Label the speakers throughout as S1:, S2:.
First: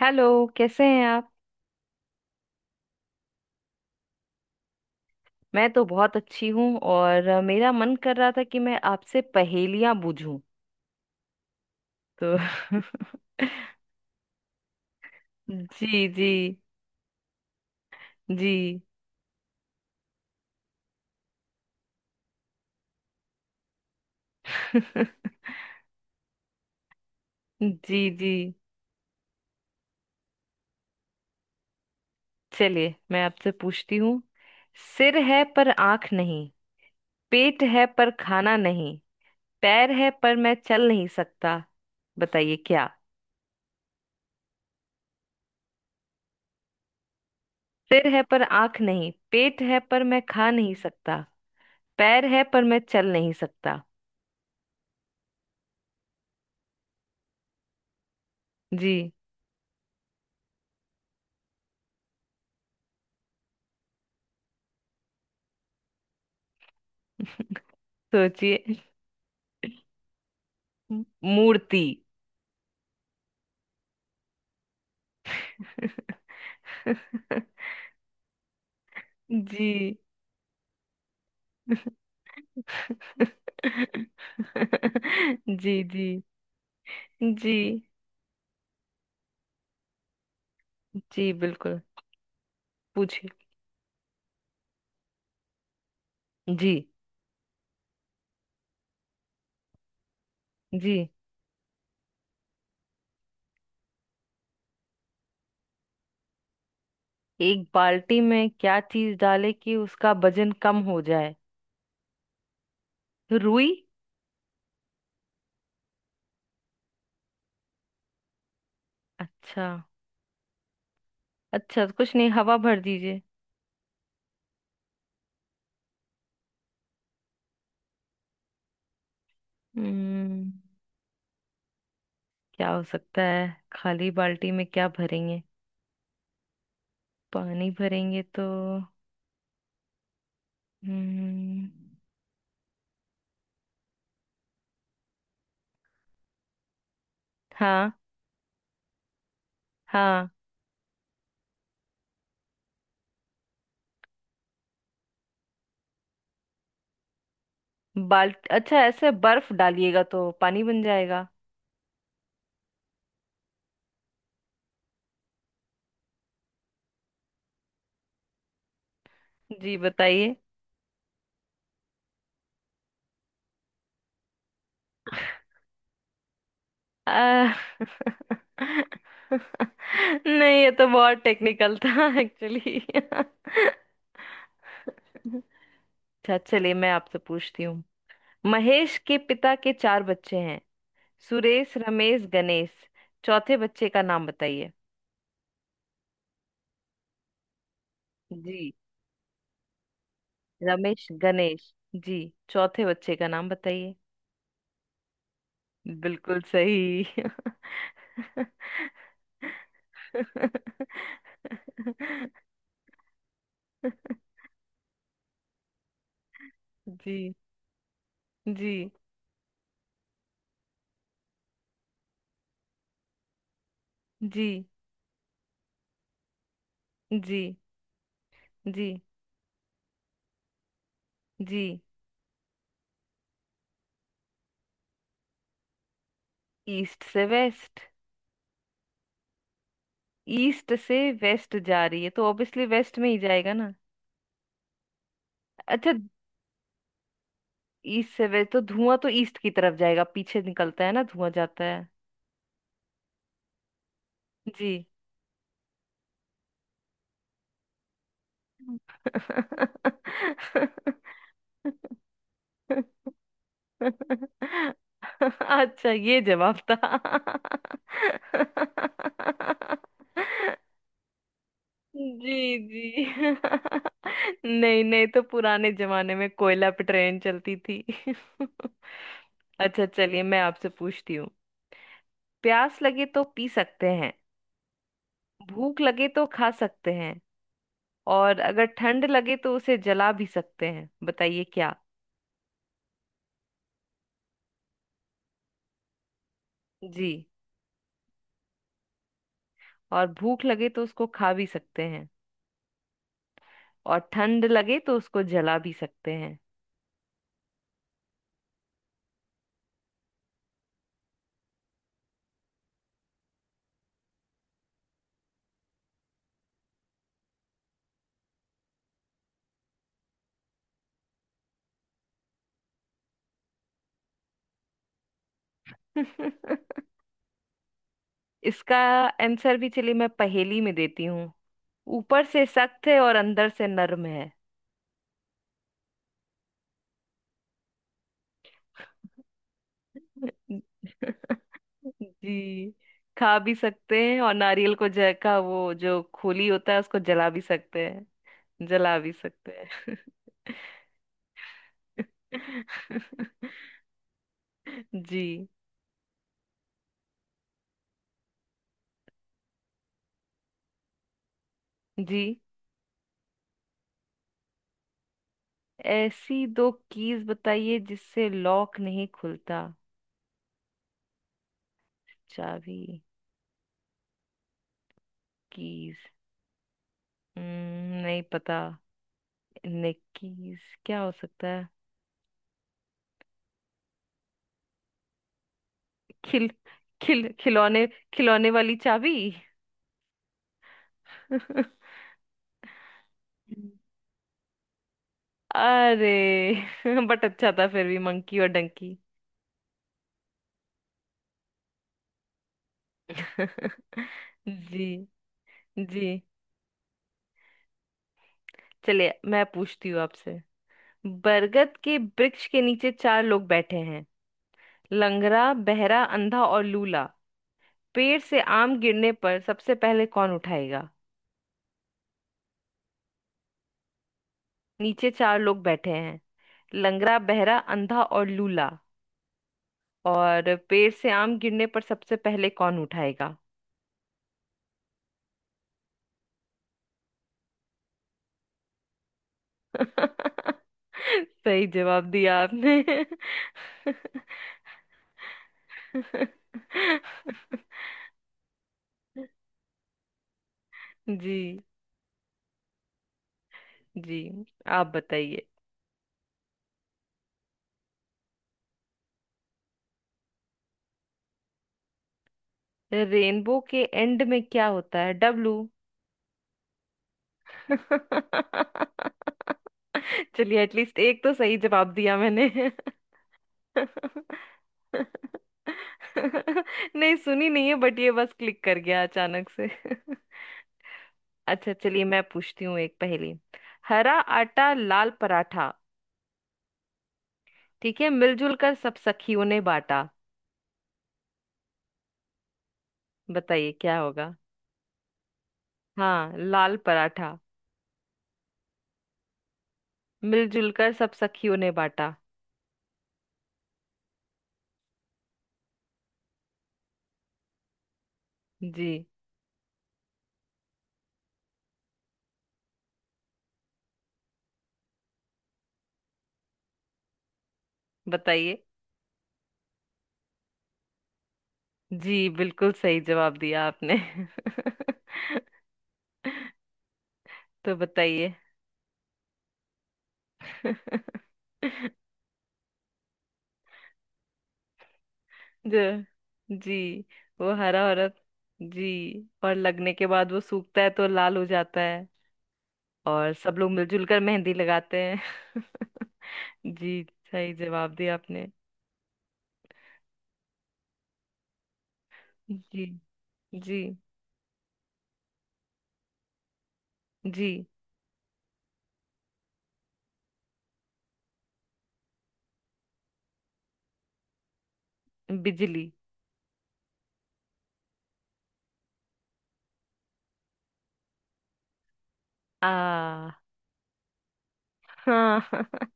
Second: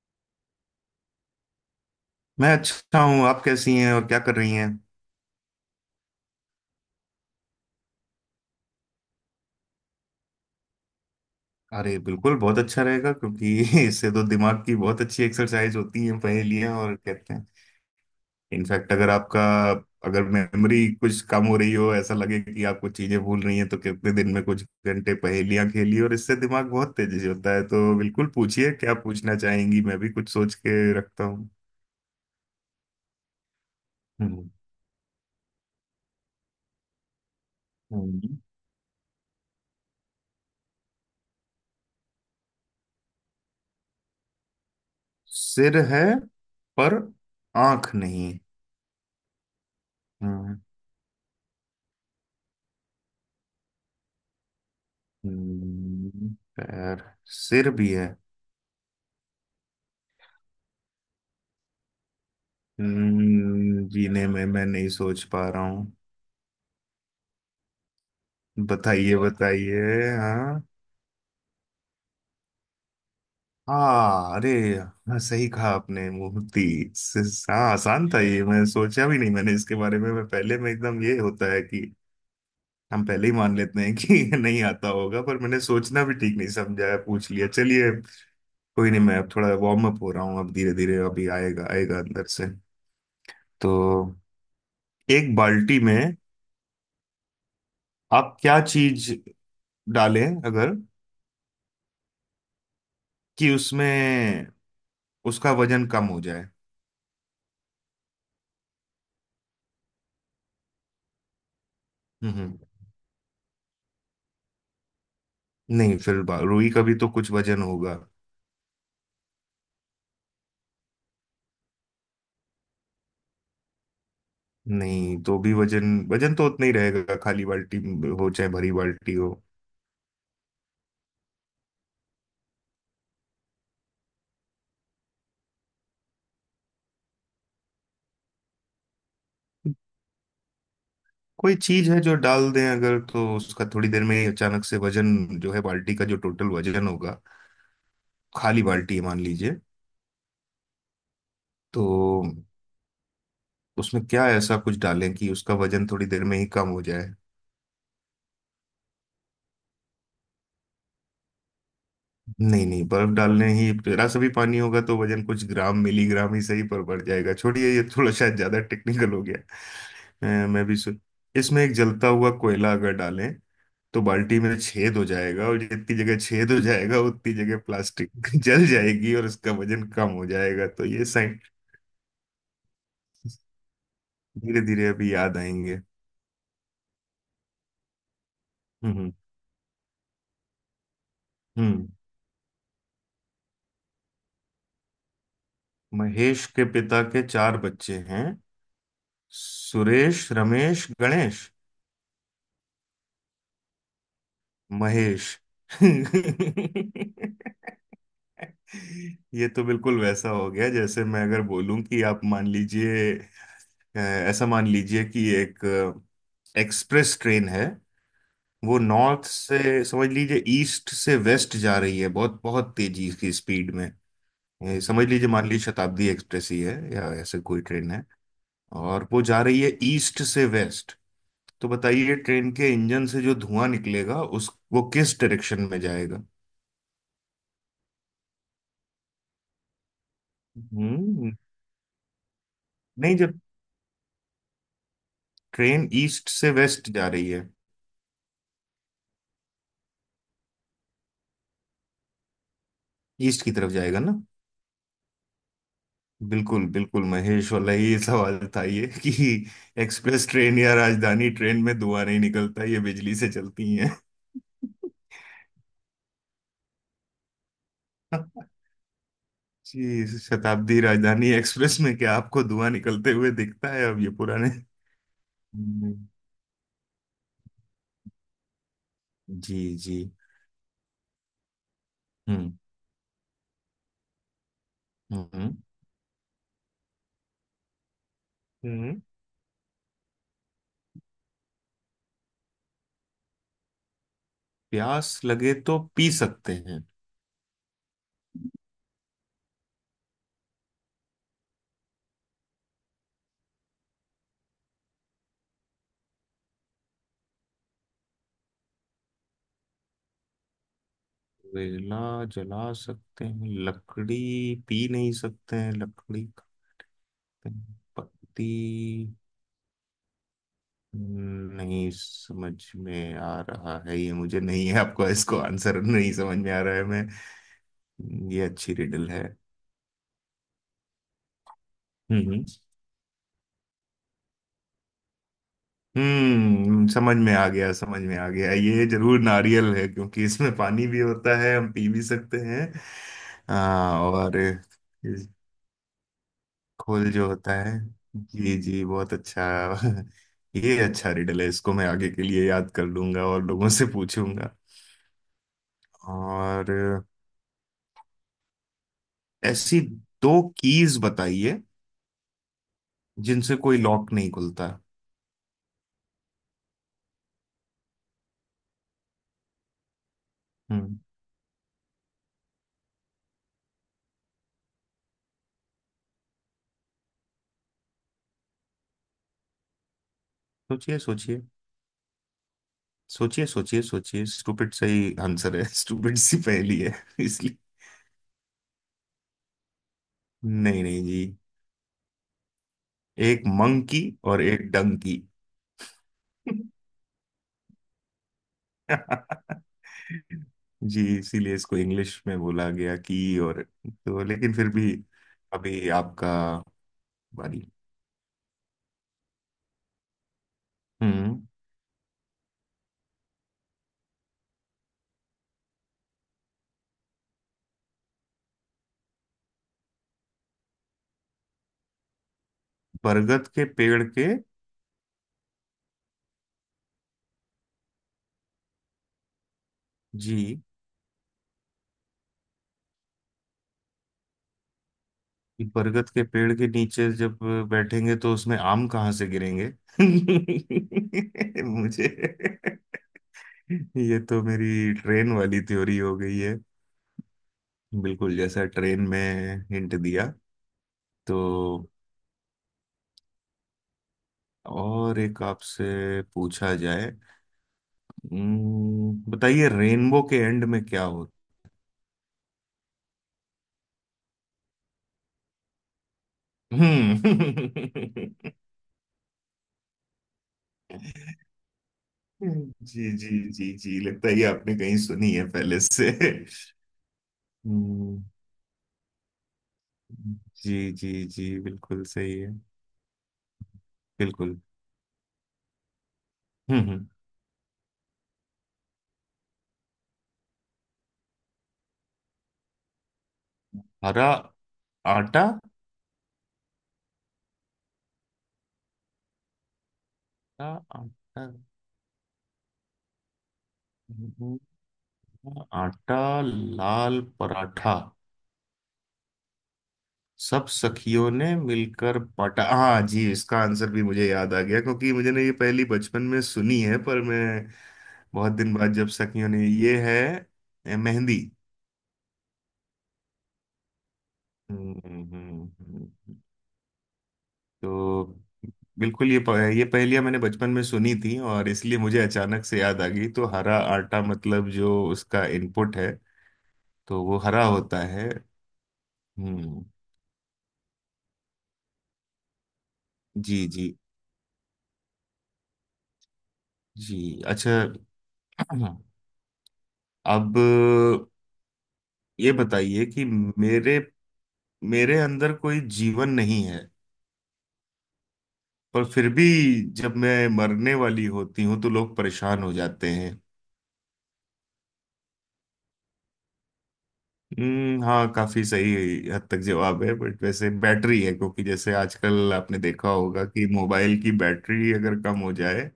S1: Hello. कैसे हैं आप?
S2: मैं अच्छा हूँ। आप कैसी हैं और क्या कर रही हैं?
S1: मैं तो बहुत अच्छी हूँ और मेरा मन कर रहा था कि मैं आपसे पहेलियां बूझूं।
S2: अरे,
S1: तो
S2: बिल्कुल बहुत अच्छा रहेगा क्योंकि इससे तो दिमाग की बहुत अच्छी एक्सरसाइज
S1: जी,
S2: होती है
S1: जी।
S2: पहेलियाँ, और कहते हैं
S1: जी।
S2: इनफैक्ट अगर मेमोरी कुछ कम हो रही हो, ऐसा लगे कि आप कुछ चीजें भूल रही हैं, तो कितने दिन में कुछ घंटे पहेलियाँ खेली और इससे दिमाग बहुत तेजी से होता है। तो
S1: जी,
S2: बिल्कुल
S1: जी।
S2: पूछिए, क्या पूछना चाहेंगी, मैं भी कुछ सोच के रखता हूँ।
S1: चलिए, मैं आपसे पूछती हूँ।
S2: हम्म।
S1: सिर है पर आंख नहीं। पेट है पर
S2: हम्म।
S1: खाना नहीं। पैर है पर मैं चल नहीं सकता। बताइए क्या?
S2: सिर है पर आंख
S1: सिर है
S2: नहीं।
S1: पर आंख नहीं। पेट है पर मैं खा
S2: हम्म।
S1: नहीं सकता। पैर है पर मैं चल नहीं सकता।
S2: हम्म, पैर। सिर भी है।
S1: जी।
S2: जीने में मैं नहीं सोच पा रहा हूँ।
S1: सोचिए।
S2: बताइए, बताइए। हाँ।
S1: मूर्ति।
S2: हाँ, अरे। हाँ, सही कहा आपने, मूर्ति। हाँ, आसान था, ये मैं सोचा भी नहीं, मैंने
S1: जी।
S2: इसके बारे में, मैं पहले में एकदम ये होता है कि हम पहले ही मान लेते हैं कि नहीं आता होगा, पर मैंने
S1: जी,
S2: सोचना
S1: जी,
S2: भी ठीक नहीं समझा, है पूछ लिया,
S1: जी,
S2: चलिए। कोई नहीं, मैं अब थोड़ा वार्म अप हो रहा हूँ, अब धीरे धीरे अभी
S1: जी।
S2: आएगा
S1: बिल्कुल,
S2: आएगा अंदर से।
S1: पूछिए।
S2: तो एक बाल्टी में
S1: जी,
S2: आप क्या चीज डालें अगर,
S1: जी।
S2: कि उसमें उसका वजन कम हो जाए?
S1: एक बाल्टी में क्या चीज डाले कि उसका वजन कम हो जाए?
S2: हम्म।
S1: रुई।
S2: नहीं, फिर रुई का भी तो कुछ वजन होगा।
S1: अच्छा, अच्छा। तो कुछ नहीं, हवा भर दीजिए।
S2: नहीं, तो भी वजन वजन तो उतना ही रहेगा, खाली बाल्टी हो चाहे भरी बाल्टी हो।
S1: हम्म। क्या हो सकता है? खाली बाल्टी में क्या भरेंगे? पानी भरेंगे तो।
S2: कोई
S1: हम्म।
S2: चीज है जो डाल दें अगर, तो उसका थोड़ी देर में ही अचानक से वजन जो है, बाल्टी का जो टोटल वजन होगा,
S1: हाँ,
S2: खाली बाल्टी है मान लीजिए,
S1: हाँ।
S2: तो उसमें क्या ऐसा कुछ डालें कि उसका वजन थोड़ी देर में ही कम हो जाए?
S1: बाल्ट अच्छा, ऐसे बर्फ डालिएगा तो पानी बन जाएगा।
S2: नहीं नहीं, बर्फ डालने ही जरा सा भी पानी होगा तो वजन कुछ ग्राम, मिलीग्राम ही सही पर बढ़ जाएगा, छोड़िए, ये थोड़ा शायद ज्यादा टेक्निकल हो गया।
S1: जी, बताइए।
S2: अ, मैं भी सो... इसमें एक जलता हुआ कोयला अगर डालें तो बाल्टी में छेद हो जाएगा और जितनी जगह छेद हो जाएगा
S1: आ,
S2: उतनी जगह प्लास्टिक जल जाएगी और उसका वजन कम हो
S1: नहीं,
S2: जाएगा,
S1: ये
S2: तो
S1: तो
S2: ये
S1: बहुत
S2: साइंस।
S1: टेक्निकल था एक्चुअली।
S2: धीरे धीरे अभी याद आएंगे।
S1: अच्छा, चलिए, मैं आपसे पूछती हूँ। महेश
S2: हम्म।
S1: के पिता के चार बच्चे हैं। सुरेश,
S2: हम्म।
S1: रमेश, गणेश। चौथे बच्चे का नाम बताइए।
S2: महेश के पिता के चार बच्चे हैं,
S1: जी।
S2: सुरेश, रमेश,
S1: रमेश,
S2: गणेश,
S1: गणेश। जी। चौथे बच्चे का नाम बताइए।
S2: महेश
S1: बिल्कुल सही।
S2: ये तो बिल्कुल वैसा हो गया जैसे मैं अगर बोलूं कि आप मान लीजिए, ऐसा मान लीजिए कि एक एक्सप्रेस
S1: जी,
S2: ट्रेन है,
S1: जी,
S2: वो नॉर्थ से, समझ लीजिए ईस्ट से वेस्ट जा रही है बहुत बहुत तेजी की स्पीड में।
S1: जी,
S2: समझ लीजिए, मान लीजिए शताब्दी एक्सप्रेस ही है या ऐसे
S1: जी,
S2: कोई ट्रेन है,
S1: जी,
S2: और वो जा रही है ईस्ट से वेस्ट।
S1: जी।
S2: तो बताइए, ट्रेन के इंजन से जो धुआं निकलेगा उस, वो किस डायरेक्शन में जाएगा?
S1: ईस्ट से वेस्ट। ईस्ट से
S2: हम्म
S1: वेस्ट जा रही है तो ऑब्वियसली वेस्ट में
S2: नहीं,
S1: ही
S2: जब
S1: जाएगा ना।
S2: ट्रेन
S1: अच्छा।
S2: ईस्ट से वेस्ट जा रही है,
S1: ईस्ट से वेस्ट तो धुआं तो ईस्ट की तरफ जाएगा। पीछे निकलता है ना, धुआं जाता है।
S2: ईस्ट की तरफ जाएगा ना?
S1: जी।
S2: बिल्कुल बिल्कुल, महेश वाला ये सवाल था, ये कि एक्सप्रेस ट्रेन या राजधानी ट्रेन में धुआं नहीं निकलता, ये बिजली से चलती हैं।
S1: अच्छा, ये जवाब था।
S2: जी, शताब्दी राजधानी एक्सप्रेस में क्या आपको
S1: जी,
S2: धुआं
S1: जी।
S2: निकलते हुए दिखता है? अब ये पुराने
S1: नहीं, नहीं तो पुराने
S2: हम्म।
S1: जमाने में कोयला पे ट्रेन चलती थी।
S2: जी,
S1: अच्छा,
S2: जी।
S1: चलिए, मैं आपसे पूछती हूँ।
S2: हम्म।
S1: प्यास लगे तो पी सकते हैं।
S2: हम्म।
S1: भूख लगे तो खा सकते हैं। और अगर
S2: हम्म।
S1: ठंड लगे तो उसे जला भी सकते हैं। बताइए क्या?
S2: प्यास लगे तो पी सकते हैं,
S1: जी, और भूख लगे तो उसको खा भी सकते हैं। और ठंड लगे तो उसको जला भी सकते
S2: कोयला जला सकते हैं, लकड़ी, पी नहीं सकते हैं, लकड़ी, खाते हैं, पत्ती, नहीं समझ में आ रहा है, ये मुझे नहीं है, आपको इसको आंसर
S1: हैं।
S2: नहीं समझ में आ रहा है मैं, ये अच्छी
S1: इसका
S2: रिडल है।
S1: आंसर भी, चलिए मैं पहेली में देती हूँ। ऊपर
S2: हम्म
S1: से सख्त है और अंदर से नर्म है।
S2: समझ में आ गया, समझ में आ गया, ये जरूर नारियल है, क्योंकि इसमें पानी भी होता है, हम पी भी सकते हैं।
S1: जी, खा भी सकते हैं। और
S2: और
S1: नारियल को जल का वो जो खोली होता है उसको
S2: खोल जो
S1: जला भी
S2: होता है,
S1: सकते हैं।
S2: जी जी,
S1: जला भी
S2: बहुत अच्छा
S1: सकते हैं।
S2: ये अच्छा रिडल है, इसको मैं आगे के लिए याद कर लूंगा और लोगों से पूछूंगा।
S1: जी,
S2: और ऐसी दो कीज बताइए
S1: जी।
S2: जिनसे कोई लॉक नहीं खुलता?
S1: ऐसी दो कीज बताइए जिससे लॉक नहीं खुलता?
S2: हम्म।
S1: चाबी? कीज? नहीं पता। नहीं, कीज।
S2: सोचिए
S1: क्या हो
S2: सोचिए
S1: सकता है?
S2: सोचिए सोचिए सोचिए, स्टूपिड सही आंसर है स्टूपिड सी
S1: खिल
S2: पहेली है
S1: खिल
S2: इसलिए।
S1: खिलौने खिलौने वाली चाबी।
S2: नहीं नहीं जी,
S1: हम्म।
S2: एक मंकी और एक डंकी
S1: अरे, बट अच्छा था फिर भी, मंकी और डंकी।
S2: जी, इसीलिए इसको इंग्लिश में बोला गया की, और तो लेकिन फिर
S1: जी,
S2: भी, अभी
S1: जी।
S2: आपका बारी।
S1: चलिए, मैं पूछती हूँ आपसे।
S2: हम्म।
S1: बरगद के वृक्ष के नीचे चार लोग बैठे हैं। लंगड़ा, बहरा, अंधा और लूला। पेड़ से आम गिरने पर सबसे पहले कौन उठाएगा?
S2: बरगद के पेड़ के,
S1: नीचे चार लोग बैठे हैं। लंगड़ा, बहरा, अंधा और लूला। और
S2: जी,
S1: पेड़ से आम गिरने पर सबसे पहले कौन उठाएगा?
S2: बरगद के पेड़ के नीचे जब बैठेंगे तो उसमें आम कहाँ से गिरेंगे?
S1: सही
S2: मुझे,
S1: जवाब दिया आपने।
S2: ये तो मेरी ट्रेन वाली थ्योरी हो गई है, बिल्कुल जैसा ट्रेन में हिंट दिया,
S1: जी,
S2: तो
S1: जी। आप
S2: और एक
S1: बताइए।
S2: आपसे पूछा जाए। बताइए रेनबो के एंड में क्या होता?
S1: रेनबो के एंड में क्या होता है? डब्लू।
S2: हम्म
S1: चलिए, एटलीस्ट एक तो सही जवाब दिया मैंने।
S2: जी जी जी जी, लगता है ये आपने कहीं सुनी है पहले से।
S1: नहीं, सुनी नहीं है, बट ये
S2: हम्म,
S1: बस क्लिक कर गया अचानक से।
S2: जी जी जी,
S1: अच्छा,
S2: बिल्कुल
S1: चलिए, मैं
S2: सही है।
S1: पूछती हूँ एक पहेली। हरा
S2: बिल्कुल।
S1: आटा, लाल पराठा।
S2: हम्म। हम्म।
S1: ठीक है, मिलजुल कर सब सखियों ने बांटा। बताइए क्या
S2: हरा
S1: होगा?
S2: आटा,
S1: हाँ, लाल पराठा।
S2: आ-
S1: मिलजुल कर
S2: आटा,
S1: सब सखियों ने बांटा।
S2: हम्म, आटा, लाल पराठा,
S1: जी,
S2: सब सखियों ने मिलकर पटा, हाँ जी, इसका आंसर भी मुझे याद आ गया क्योंकि मुझे ने ये पहली बचपन में सुनी है, पर मैं बहुत
S1: बताइए।
S2: दिन बाद जब सखियों ने ये है, मेहंदी।
S1: जी, बिल्कुल सही जवाब दिया आपने।
S2: हम्म। हम्म। हम्म।
S1: तो
S2: तो
S1: बताइए।
S2: बिल्कुल ये ये पहेलियां मैंने बचपन में सुनी थी और इसलिए मुझे अचानक से याद आ गई, तो हरा आटा मतलब जो उसका
S1: जो।
S2: इनपुट है,
S1: जी।
S2: तो वो
S1: वो
S2: हरा
S1: हरा,
S2: होता
S1: हरा।
S2: है।
S1: जी। और
S2: हम्म।
S1: लगने के बाद वो सूखता है तो लाल हो जाता है। और सब
S2: जी
S1: लोग
S2: जी।
S1: मिलजुल कर मेहंदी लगाते हैं। जी।
S2: जी
S1: सही
S2: अच्छा।
S1: जवाब दिया आपने।
S2: अब ये
S1: जी,
S2: बताइए कि
S1: जी,
S2: मेरे मेरे अंदर कोई जीवन नहीं है,
S1: जी।
S2: पर फिर भी जब मैं मरने वाली होती हूँ तो लोग परेशान हो जाते हैं।
S1: बिजली।
S2: हम्म, हाँ, काफी सही हद तक जवाब है, बट वैसे बैटरी है, क्योंकि जैसे आजकल आपने देखा
S1: आ
S2: होगा कि मोबाइल की बैटरी अगर कम
S1: हाँ।
S2: हो जाए,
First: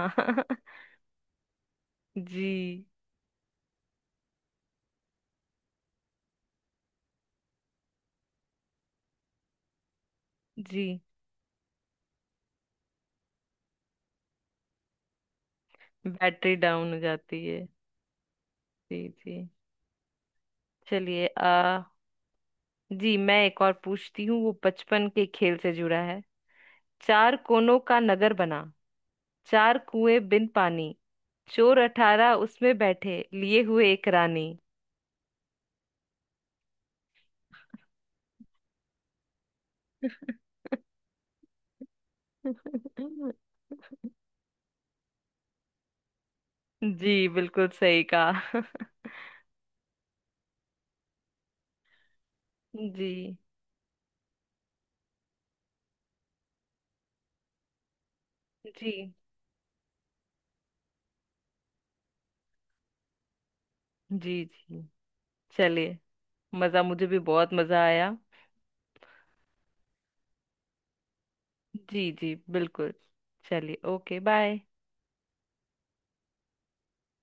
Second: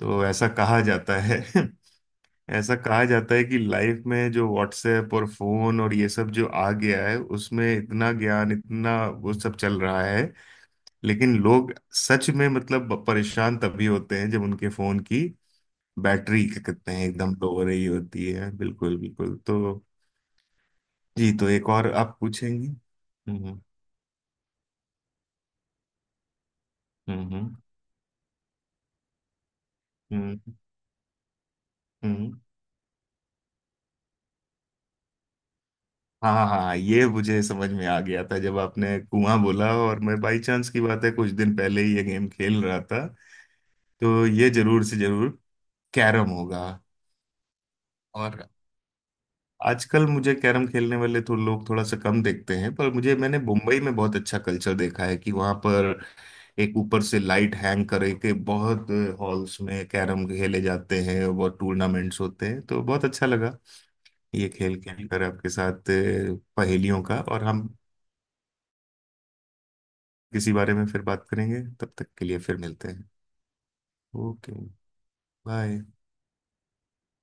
S2: तो
S1: हाँ।
S2: ऐसा कहा जाता है
S1: जी,
S2: ऐसा कहा जाता है कि लाइफ में जो व्हाट्सएप और फोन और ये सब जो आ गया है, उसमें इतना ज्ञान, इतना वो सब चल रहा है,
S1: जी।
S2: लेकिन लोग सच में मतलब परेशान तभी होते हैं जब उनके फोन की बैटरी,
S1: बैटरी
S2: क्या कहते
S1: डाउन हो
S2: हैं, एकदम
S1: जाती
S2: लो
S1: है।
S2: हो रही होती है, बिल्कुल
S1: जी,
S2: बिल्कुल।
S1: जी,
S2: तो
S1: चलिए।
S2: जी, तो
S1: आ
S2: एक और आप पूछेंगे?
S1: जी, मैं एक
S2: हम्म।
S1: और पूछती हूँ, वो बचपन के खेल से जुड़ा है। चार
S2: हम्म।
S1: कोनों का नगर बना। चार कुएं
S2: हम्म।
S1: बिन पानी। चोर
S2: हम्म।
S1: 18 उसमें बैठे, लिए हुए एक रानी।
S2: हाँ हाँ, ये मुझे समझ में आ गया था जब आपने कुआं बोला, और मैं बाई चांस की बात है, कुछ दिन पहले ही ये गेम खेल रहा था, तो ये जरूर से जरूर कैरम होगा।
S1: जी, बिल्कुल सही
S2: और
S1: कहा।
S2: आजकल मुझे कैरम खेलने वाले तो लोग थोड़ा सा कम देखते हैं, पर
S1: जी,
S2: मुझे, मैंने मुंबई में बहुत अच्छा कल्चर देखा है कि वहां पर एक ऊपर से लाइट हैंग करे के, बहुत
S1: जी,
S2: हॉल्स में कैरम खेले जाते हैं और बहुत टूर्नामेंट्स होते हैं, तो बहुत अच्छा लगा।
S1: जी,
S2: ये खेल
S1: जी।
S2: खेल कर आपके साथ,
S1: चलिए, मज़ा,
S2: पहेलियों
S1: मुझे भी
S2: का, और
S1: बहुत
S2: हम
S1: मज़ा आया।
S2: किसी बारे में फिर बात करेंगे, तब तक
S1: जी,
S2: के
S1: जी,
S2: लिए फिर मिलते
S1: बिल्कुल।
S2: हैं।
S1: चलिए, ओके,
S2: ओके,
S1: बाय।
S2: बाय।